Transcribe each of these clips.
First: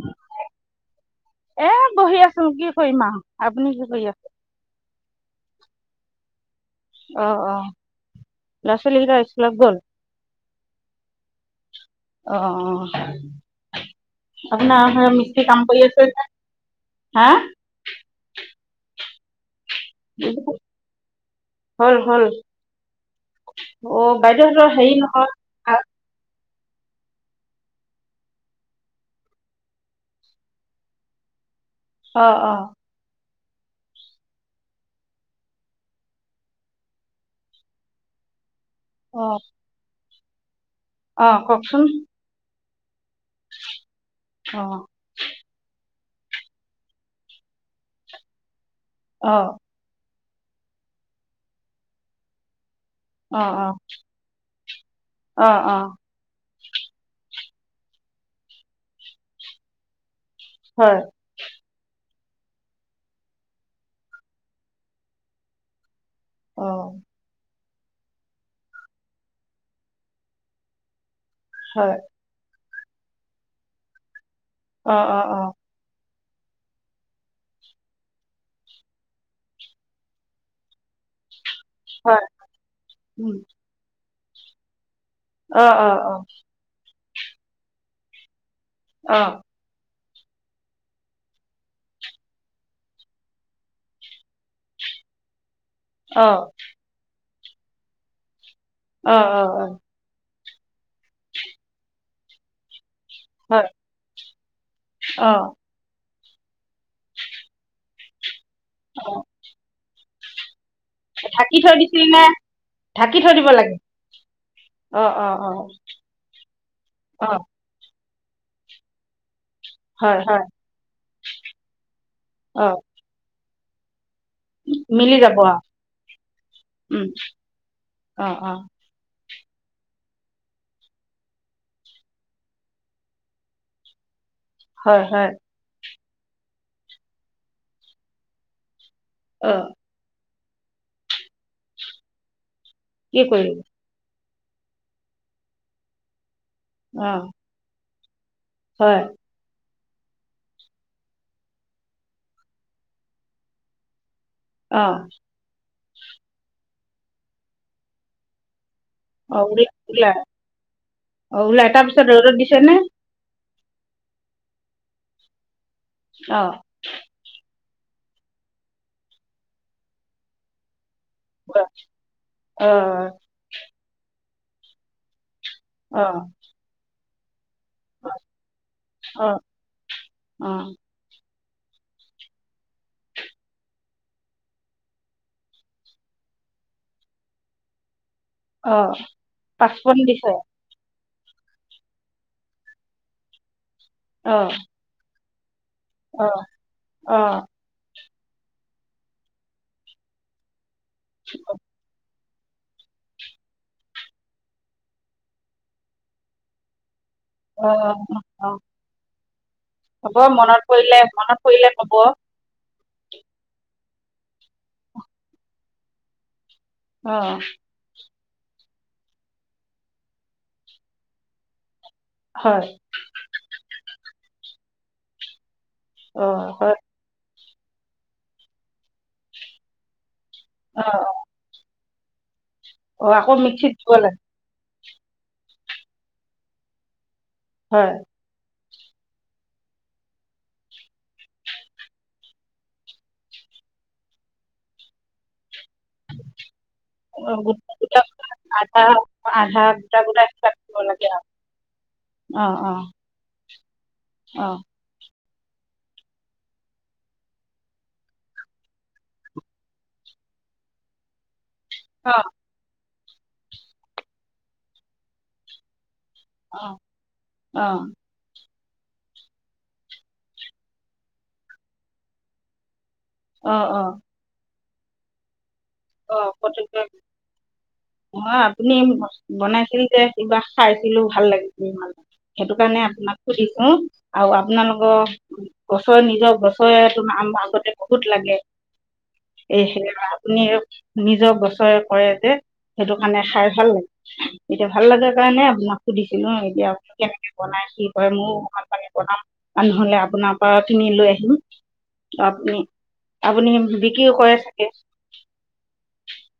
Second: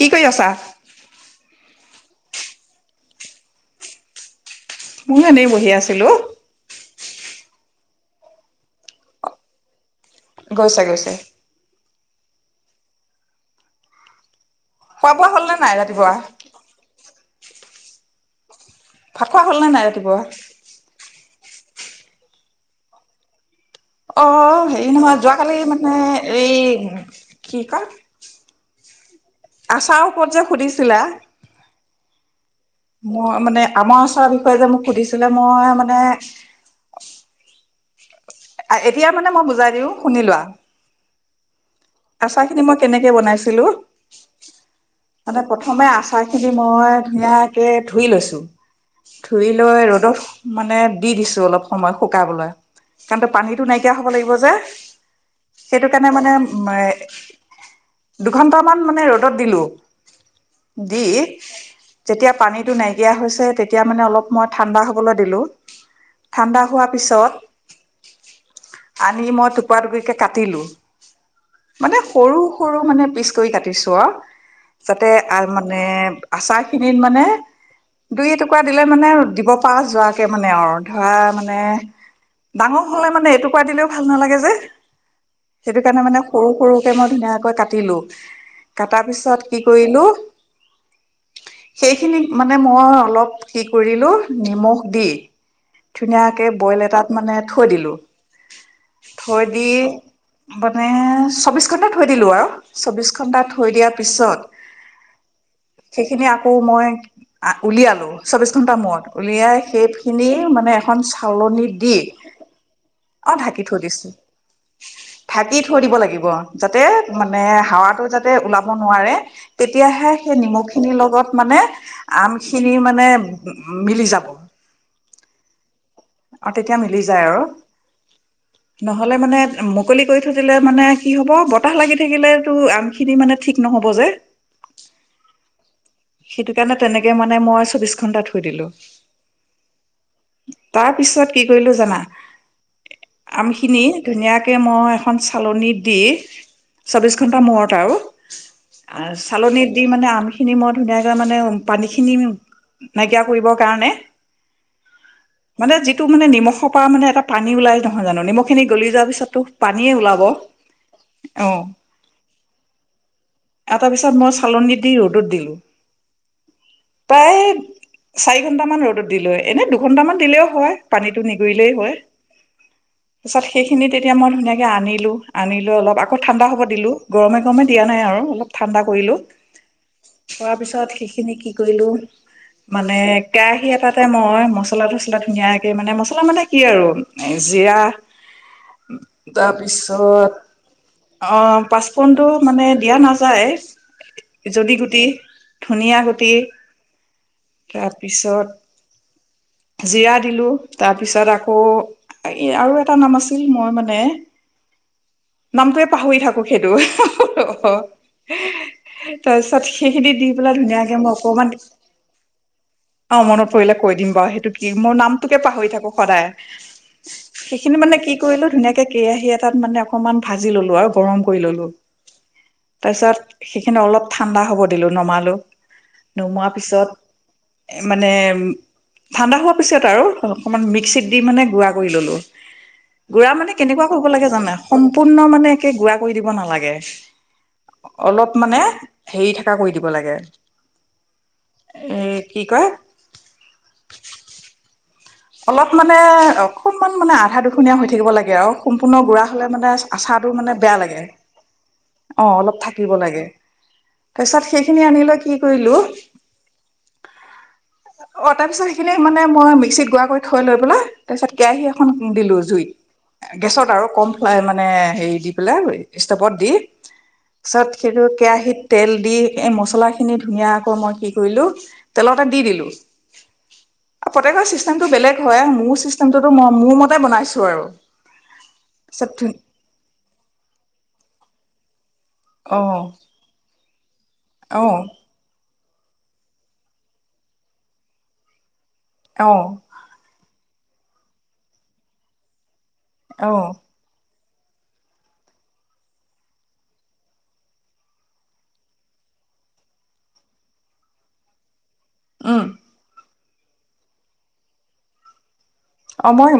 কি কৰি আছা? এ বহি আছো কি কৰিম আৰ। আপুনি কি কৰি আছে? মইও এনেই বহি আছিলোঁ। অ অ ল'ৰা ছোৱালীকেটা স্কুলত গ'ল। গৈছে গৈছে। অ অ [unintelligible] আপোনাৰ হে খোৱা বোৱা হ'ল মিস্ত্ৰী নে কাম নাই কৰি আছে ৰাতিপুৱা? নে? হা ভাত খোৱা হ'ল না নাই ৰাতিপুৱা? হ'ল হ'ল। অ হেৰি নহয় যোৱাকালি মানে এই কি কয়? আচাৰ ওপৰত যে সুধিছিলা? অ অ মই মানে আমাৰ আচৰ বিষয়ে যে মোক সুধিছিলে মই মানে এতিয়া অ মানে মই বুজাই দিওঁ। শুনি লোৱা অ', কওঁকচোন। আচা খিনি মই কেনেকে বনাইছিলো। অ মানে প্ৰথমে আচাৰ খিনি মই ধুনীয়াকে ধুই লৈছো। অ ধুই লয় ৰ'দত মানে দি দিছো অলপ সময় শুকাবলৈ। কাৰণ তো অ পানীটো নাইকিয়া হ'ব লাগিব যে অ অ অ সেইটো কাৰণে মানে। মই দুঘন্টামান মানে ৰ'দত দিলো। হয় দী যেতিয়া পানীটো নাইকিয়া হৈছে তেতিয়া মানে অলপ মই ঠাণ্ডা হ'বলৈ দিলো। ঠাণ্ডা অ হোৱা পিছত আনি মই টুপুৰা টুকুৰিকে কাটিলো। হয় মানে সৰু সৰু মানে পিচ কৰি কাটিছো অ'। অ যাতে অ অ আৰু মানে আচাৰ খিনিত মানে দুই এটুকুৰা দিলে মানে দিব পাৰা যোৱাকে মানে আৰু ধৰা মানে। মানে হয় ডাঙৰ হলে মানে উম, এটুকুৰা দিলেও ভাল নালাগে যে। অ সেইটো অ কাৰণে অ মানে সৰু সৰুকে মই ধুনীয়াকৈ কাটিলো। [inaudible] কাটাৰ অ পিছত কৰিলো সেইখিনি মানে মই অলপ কি কৰিলো নিমখ দি অ ধুনীয়াকে বইল এটাত মানে থৈ দিলো। অ অ থৈ অ দি মানে চৌবিশ ঘন্টা থৈ দিলো আৰু চৌবিশ তছ ঘণ্টা হয় থৈ দিয়াৰ পিছত অ'। সেইখিনি আকৌ মই উলিয়ালোঁ। চৌব্বিছ ঘণ্টা মূৰত অ উলিয়াই সেই খিনি মানে এখন চালন ঢাকি থৈ দি দিছিল নে অ', ঢাকি থৈ দিছো অ অ অ ঢাকি থৈ দিব লাগিব যাতে অ মানে হাৱাটো যাত ওলাব নোৱাৰে, তেতিয়াহে হয় সেই হয় নিমখ খিনিৰ লগত মানে অ আমখিনি মানে মিলি যাব। মিলি যাব। অ', আৰু তেতিয়া মিলি যায় আৰু অ অ নহ'লে মানে মুকলি কৰি থৈ দিলে মানে কি হ'ব? বতাহ লাগি থাকিলেটো আমখিনি মানে ঠিক নহ'ব যে। হয়-হয়। সেইটো কাৰণে তেনেকে মানে মই চৌবিশ ঘন্টাত থৈ দিলো। অ', [inaudible] তাৰ পিছত কি কৰিলো জানা? কি কৰিবি আমখিনি ধুনীয়াকে তাকে মই এখন চালনীত দি অ চৌব্বিছ ঘণ্টা মূৰত আৰু হয় আৰু চালনীত দি, মানে আম খিনি মই ধুনীয়াকে মানে উ পানী খিনি নাইকিয়া কৰিবৰ কাৰণে, অ', পা মানে এটা পানী ওলাই নহয় জানো নিমখখিনি গলি যোৱাৰ পিছততো অ' পানীয়ে ওলাই-ওলাই ওলাব অ' ওলাই, তাৰপিছত ৰ'দত দিছ নে? এটা পিছত মই চালনী দি ৰ'দত দিলো। অ তাই চাৰি ঘণ্টামান ৰ'দত দিলো, এনে দুঘণ্টামান দিলেও হয়। পানীটো অ নিগুৰিলেই হয়। অ পিছত সেইখিনি তেতিয়া মই, তেনেকৈ আনিলোঁ। আনিলো অলপ অ আকৌ ঠাণ্ডা হ'ব দিলোঁ। গৰমে-গৰম, দিয়া নাই আৰু অলপ ঠাণ্ডা কৰিলোঁ, অ কৰাৰ পিছত সেইখিনি কি কৰিলো, মানে কেৰাহি এটাতে মই মছলা টো ধুনীয়াকৈ, মছলা মানে কি আৰু জিলা, অ পাঁচপন তাৰপিছত দিছে অ' পাঁচফুনটো মানে দিয়া নাযায়, অ যদি, গুটি ধুনীয়া অ গুটি, অ তাত পিছত, জিৰা দিলোঁ, তাৰপিছত আকৌ, এই আৰু এটা নাম আছিল, মই মানে নামটোৱে পাহৰি থাকো। সেইটো অ অ তাৰপিছত সেইখিনি হ'ব দি পেলাই মনত পৰিলে ধুনীয়াকে মই মনত অকমান পৰিলে ক'ব অ মনত পৰিলে কৈ দিম বা সেইটো কি মোৰ নামটোকে পাহৰি থাকো সদায় অ সেইখিনি মানে কি কৰিলো ধুনীয়াকে কেৰাহী এটাত মানে অকনমান ভাজি ললো আৰু গৰম কৰি ললো হয় তাৰপিছত সেইখিনি অলপ ঠাণ্ডা হ'ব দিলো নমালো অ নুমোৱা হয় পিছত মানে উম ঠাণ্ডা হোৱাত পিছত আৰু অকণমান অ মিক্সিত দি মানে গুৰা ধুই ল'লো অ গু়ৰা আকৌ মানে মিক্সিত কেনেকুৱা দিব কৰিব লাগে জানা সম্পূৰ্ণ মানে একে গুৰা কৰি দিব নালাগে হয় অলপ মানে হেৰি থকা কৰি দিব লাগে এ কি কয় অলপ মানে অকণমান মানে অ, আধা গোটা দুখনীয়া হৈ গোটা থাকিব লাগে আৰু আধা সম্পূৰ্ণ গুৰা হলে আধা মানে গোটা গোটা আচাৰটো মানে বেয়া দিব লাগে আও অ অলপ থাকিব লাগে তাৰ পিছত অ সেইখিনি আনিলৈ কি কৰিলো অ তাৰপিছত সেইখিনি মানে মই মিক্সিত গুৰা থৈ লৈ পেলাই তাৰপিছত কেৰাহী এখন অ দিলো জুইত গেছত আৰু কমফাই মানে হেৰি দি পেলাই হ ষ্টপত দি অ পিছত অ', সেইটো কেৰাহীত তেল দি এই মছলাখিনি ধুনীয়াকৈ মই কি কৰিলো তেলতে দি দিলো আহ অ আৰু [unintelligible] বেলেগ হয় ম অ প অ আপুনি তাৰপিছত বনাইছিল যে কিবা খাইছিলো ভাল লাগিল উম সেইটো অ কাৰণে আপোনাক সুধিছো আৰু অ আপোনালোকৰ গছৰ নিজৰ গছৰে আমটো আগতে বহুত লাগে অ এ হে আপুনি নিজৰ বছৰে কৰে যে সেইটো কাৰণে অ খাই ভাল লাগে এতিয়া ভাল লাগে কাৰণে আপোনাক সুধিছিলো এতিয়া আপুনি কেনেকে বনাই, কি কৰে, মোয়ো ভাল পালে বনাম আৰু নহলে আপোনাৰ পৰা কিনি লৈ আহিম উম আপোনি আপুনি বিক্ৰীও কৰে চাগে অ মই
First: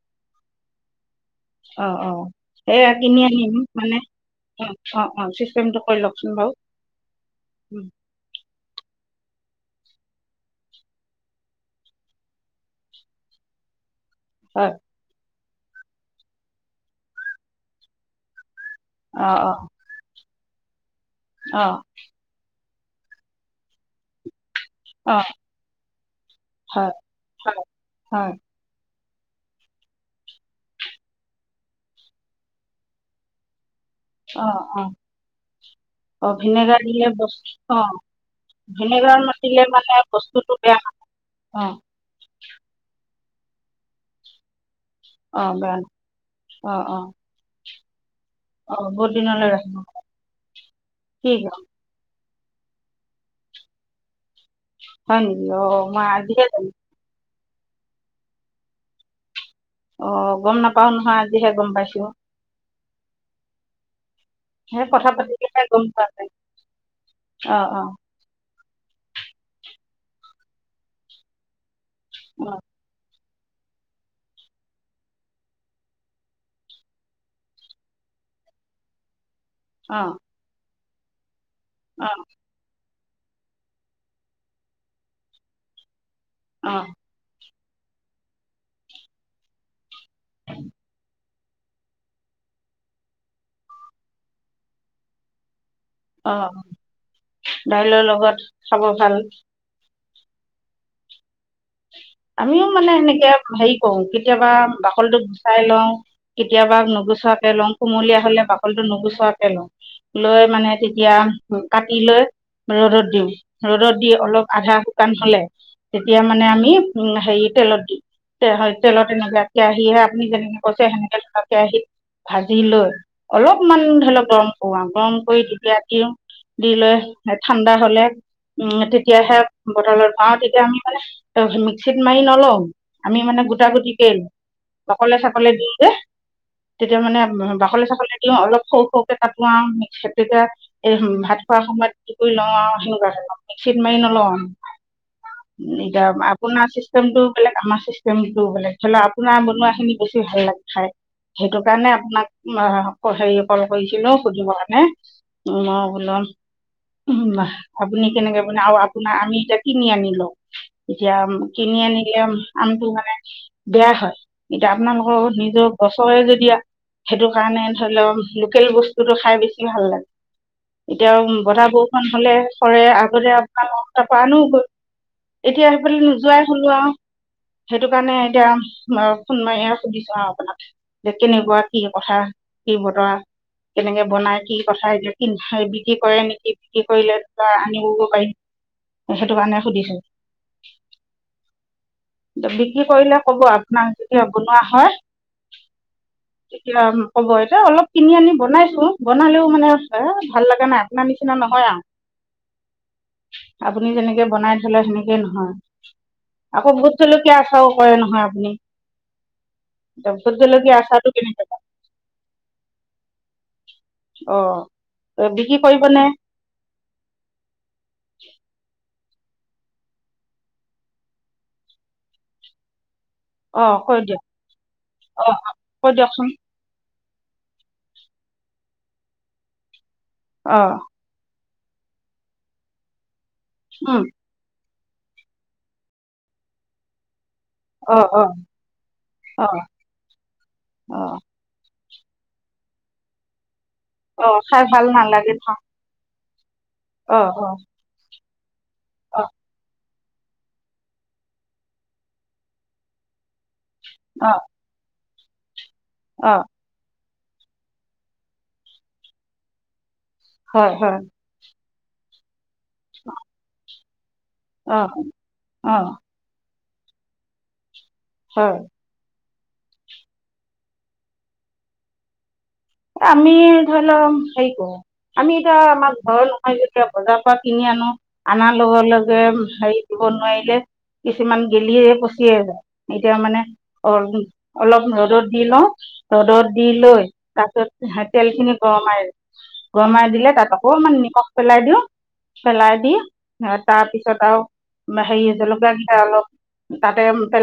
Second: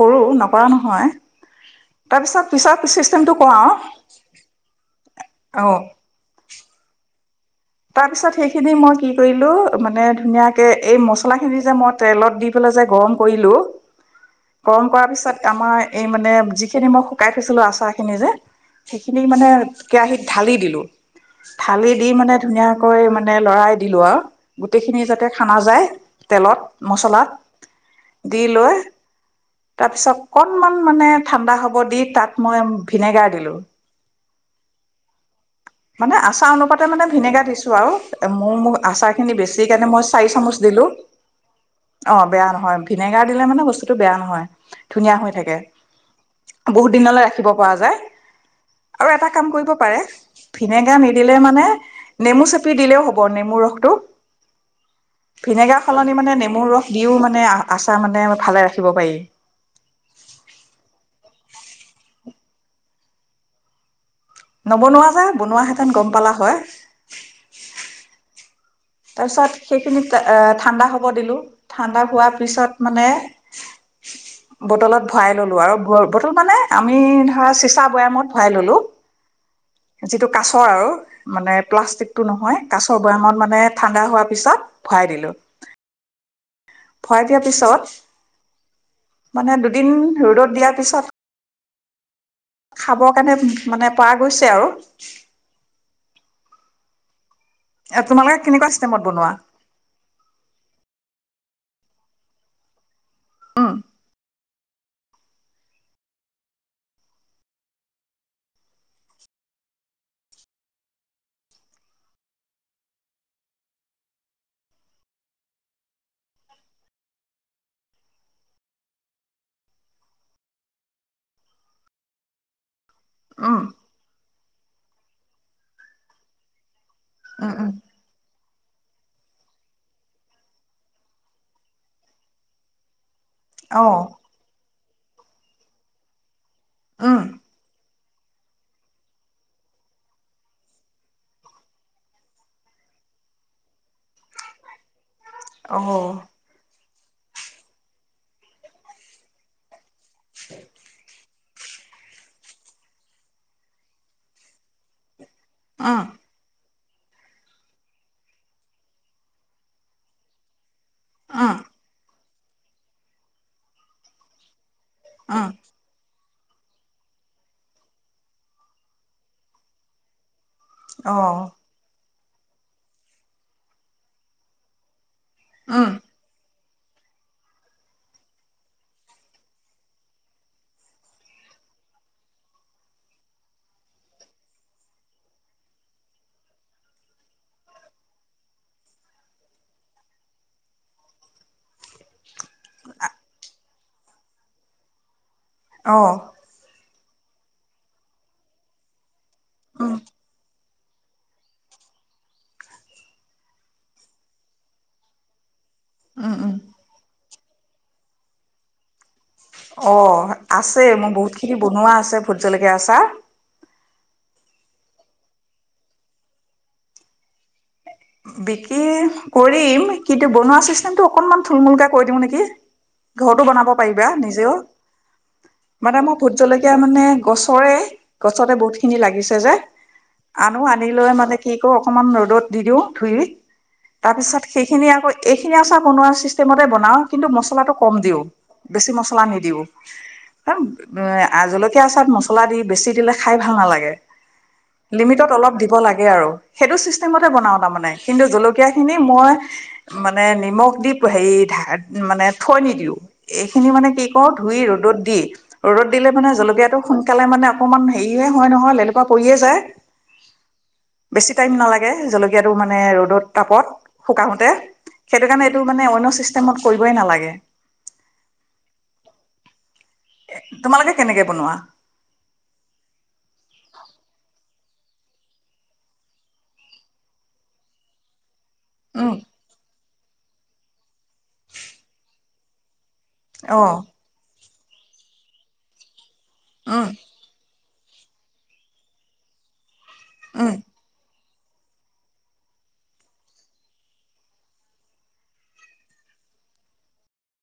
কৰো নকৰা নহয় অ অ, তাৰপিছত পিছত সেইয়া কিনি চিষ্টেমটো কওঁ আনিম আৰু মানে অ অ অ চিষ্টেমটো কৰি লওকচোন বাও তাৰ পিছত সেইখিনি মই কি কৰিলো মানে ধুনীয়াকে এই মছলা খিনি যে মই তেলত দি পেলাই যে গৰম কৰিলো হয় গৰম কৰাৰ পিছত আমাৰ এই মানে যিখিনি মই শুকাই থৈছিলো আচাৰ খিনি যে অ সেইখিনি মানে অ কেৰাহিত ঢালি দিলো অ থালি দি মানে ধুনীয়াকৈ মানে লৰাই দিলো আৰু গোটেইখিনি অ যাতে খানা যায় তেলত, হয় মচলাত, হয় হয় দি লৈ তাপিছত অকণমান মানে ঠাণ্ডা হ'ব দি তাত মই ভিনেগাৰ দিলো অ অ মানে অ আচাৰ ভিনেগাৰ অনুপাতে মানে দিলে ভিনেগাৰ বস্তু দিছো অ আও মোৰ ম আচাৰ ভিনেগাৰ খিনি নাতিলে বেছি কাৰণে মানে মই চাৰি বস্তুটো চামুচ বেয়া দিলো। না- অ অ বেয়া নহয় ভিনে গাৰ দিলে মানে বস্তুতটো বেয়া নহয় ধুনীয়া হৈ অ থাকে। বেয়া না- অ বহুত অ দিনলৈ ৰাখিব পোৱা যায় অ বহুত আৰু এটা কাম দিনলৈ কৰিব ৰাখিব পাৰে ভিনেগাৰ কি নিদিলে গম মানে নেমু চেপি দিলেও হ'ব নেমুৰ ৰসটো হয় নেকি অ ভিনেগাৰ মই সলনি মানে আজিহে নেমুৰ জানো ৰস দিও মানে আচাৰ মানে ভালে ৰাখিব পাৰি অ গম নাপাও নহয় আজিহে গম পাইছো সেই নবনোৱা কথা যে, পাতিলেহে বনোৱাহেঁতেন পোৱা গম যায় পালা হয় অ অ তাৰ পিছত সেইখিনি ঠাণ্ডা হ'ব দিলো ঠাণ্ডা হোৱাৰ অ পিছত মানে বটলত ভৰাই ললো আৰু বটল মানে আমি ধৰা চিচা বৈয়ামত ভৰাই ললো অ যিটো কাছৰ আৰু মানে অ প্লাষ্টিকতটো নহয় কাচ [unintelligible] আমাৰ মানে ঠাণ্ডা হোৱাৰ পিছত ভৰাই দিলো। অ [unintelligible] পিছত মানে দুদিন ৰ'দত দিয়াৰ পিছত খাব কাৰণে মানে পৰা গৈছে আৰু। অঁ, দাইলৰ তোমালোকে লগত কেনেকুৱা খাব চিষ্টেমত ভাল। বনোৱা আমিও মানে এনেকে উম [unintelligible] কেতিয়াবা বাকলিটো গুচাই লওঁ, কেতিয়াবা নোগুচোৱাকে লওঁ কুমলীয়া হলে বাকলিটো নোগুচোৱাকে লওঁ লৈ মানে তেতিয়া কাটি লৈ ৰ'দত দিওঁ, ৰ'দত দি অলপ আধা শুকান হলে তেতিয়া মানে আমি উম হেৰি তেলত দি [unintelligible] তেলত তেনেকে কেৰাহি আপুনি যেনেকে কৈছে সেনেকে [unintelligible] কেৰাহিত ভাজি লৈ উম অলপমান ধৰি লওক [unintelligible] [unintelligible] গৰম কৰি [unintelligible] দি লৈ উম উম ঠাণ্ডা হলে উম, তেতিয়াহে বতলত [unintelligible] তেতিয়া আমি মানে [unintelligible] মিক্সিত মাৰি নলওঁ। আমি মানে গোটা অ গুটি [unintelligible] অকলে চকলে দি যে তেতিয়া মানে উম বাকলি চাকলি [unintelligible] অলপ সৌ সৌকে কাটো আৰু [unintelligible] তেতিয়া এই ভাত খোৱা সময়ত [unintelligible] কৰি লওঁ আৰু সেনেকুৱা মিক্সিত মাৰি নলওঁ আৰু। অ এতিয়া আপোনাৰ চিষ্টেমটো বেলেগ আমাৰ চিষ্ট [unintelligible] আপোনাৰ বনোৱা খিনি বেছি ভাল লাগে খাই। সেইটো কাৰণে আপোনাক [unintelligible] হেৰি কল কৰিছিলো সুধিব কাৰণে। উম [unintelligible] উম, আপুনি কেনেকে [unintelligible] আৰু আপোনাৰ আমি এতিয়া কিনি আনিলোঁ। [unintelligible] এতিয়া উম কিনি আনিলে আমটো মানে বেয়া হয়। [unintelligible] তিয়া আপোনালোকৰ উম নিজৰ গছৰে য [unintelligible] সেইটো কাৰণে ধৰি লওঁক লোকেল বস্তুটো খাই বেছি ভাল লাগে। অ এতিয়াও বতাহ বৰষুণ হ'লে চৰে আগতে আপোনাৰ [unintelligible] পৰা আনো গৈ। এতিয়া উম সেইফালে নোযোৱাই [unintelligible] লো আৰু সেইটো কাৰণে এতিয়া ফোন মাৰিয়ে সুধিছো আৰু আপোনাক যে কেনেকুৱা কি কথা কি বতৰা কেনেকে বনাই কি কথা এতিয়া [unintelligible] বিক্ৰী কৰে নেকি বিক্ৰী কৰিলে আনিবগ পাৰিম সেইটো কাৰণে সুধিছো। বিক্ৰী কৰিলে কব আপোনাক যেতিয়া বনোৱা হয়। অ এতিয়া ন। হ'ব এতিয়া অলপ কিনি আনি বনাইছো। বনালেও মানে, উম ভাল লগা নাই। না নিচিনা নহয় আৰু আপুনি যেনেকে বনাই থলে সেনে। হে নহয়। উম উম আকৌ ভুত জলকীয়া। কষ্টও কৰে নহয় আপুনি। অ এতিয়া ভোট জলকীয়া আছে, আচাৰটো মোৰ বহুত কেনেকে খিনি কৰে? বনোৱা আছে ভোত জলকীয়া আচাৰ। অ বিক্ৰী কৰিব নে? বিকি। কৰিম, কিন্তু বনোৱা চিষ্টেমটো অকনমান থুলমূলকে কৈ দিও নেকি? ঘৰতো অ বনাব কৈ পাৰিবা দিয়ক নিজেও, অ কৈ মানে মই দিয়কচোন ভোত জলকীয়া মানে। গছৰে, গছতে বহুতখিনি লাগিছে যে। অ আনো আনি লৈ মানে। সেইটো অকণমান ৰ'দত দি দিওঁ। ধুইয়ে। উম তাৰ পিছত। সেইখিনি আকৌ এইখিনি আচাৰ বনোৱা ছিষ্টেমতে বনাওঁ। কিন্তু মছলাটো অ কম দিওঁ, অ বেছি মছলা অ নিদিওঁ। অ জলকীয়াা আচাৰত মছলা দি বেছি দিলে খাই ভাল নালাগে। অ খাই ভাল লিমিটত নালাগে অলপ দিব লাগে আৰু। সেইটো অ চিষ্টেমতে অ বনাওঁ তাৰমানে। জলকীয়া। জলকীয়া খিনি অ মই। মানে নিমখ দি হেৰি মানে থৈ নিদিও। খিনি মানে কি কৰো, অ ধুই ৰ'দত দি। ৰ'দত দিলে মানে অ জলকীয়াটো। সোনকালে মানে অকমান হেৰিয়ে হয় নহয়, লেলোপা পৰিয়ে যায় হয় হয় বেছি টাইম নালাগে। জলকীয়া টো মানে। মানে ৰ'দত তাপত। শুকাওতে, অ সেইটো কাৰণে এইটো অ মানে অন্য চিষ্টেমত। কৰিবই নালাগে হয় তোমালোকে কেনেকে বনোৱা? আমি ধৰি লওক হেৰি কৰো, আমি এতিয়া আমাৰ ঘৰৰ নহয় যেতিয়া বজাৰৰ পৰা কিনি আনো আনাৰ লগে উম লগে হেই দিব নোৱাৰিলে কিছুমান গেলিয়ে পচিয় আহে যায় এতিয়া মানে অ অলপ ৰ'দদ দি লওঁ ৰদত দি উম লৈ তছত তেল খিনি গৰমাই গৰমাই দিলে উম তাত আকৌ মমানে পেলাই দিওঁ পেলাই দি তাৰপিছত আৰু হে জলকীয়া কেইটা অলপ তাতে পেলাই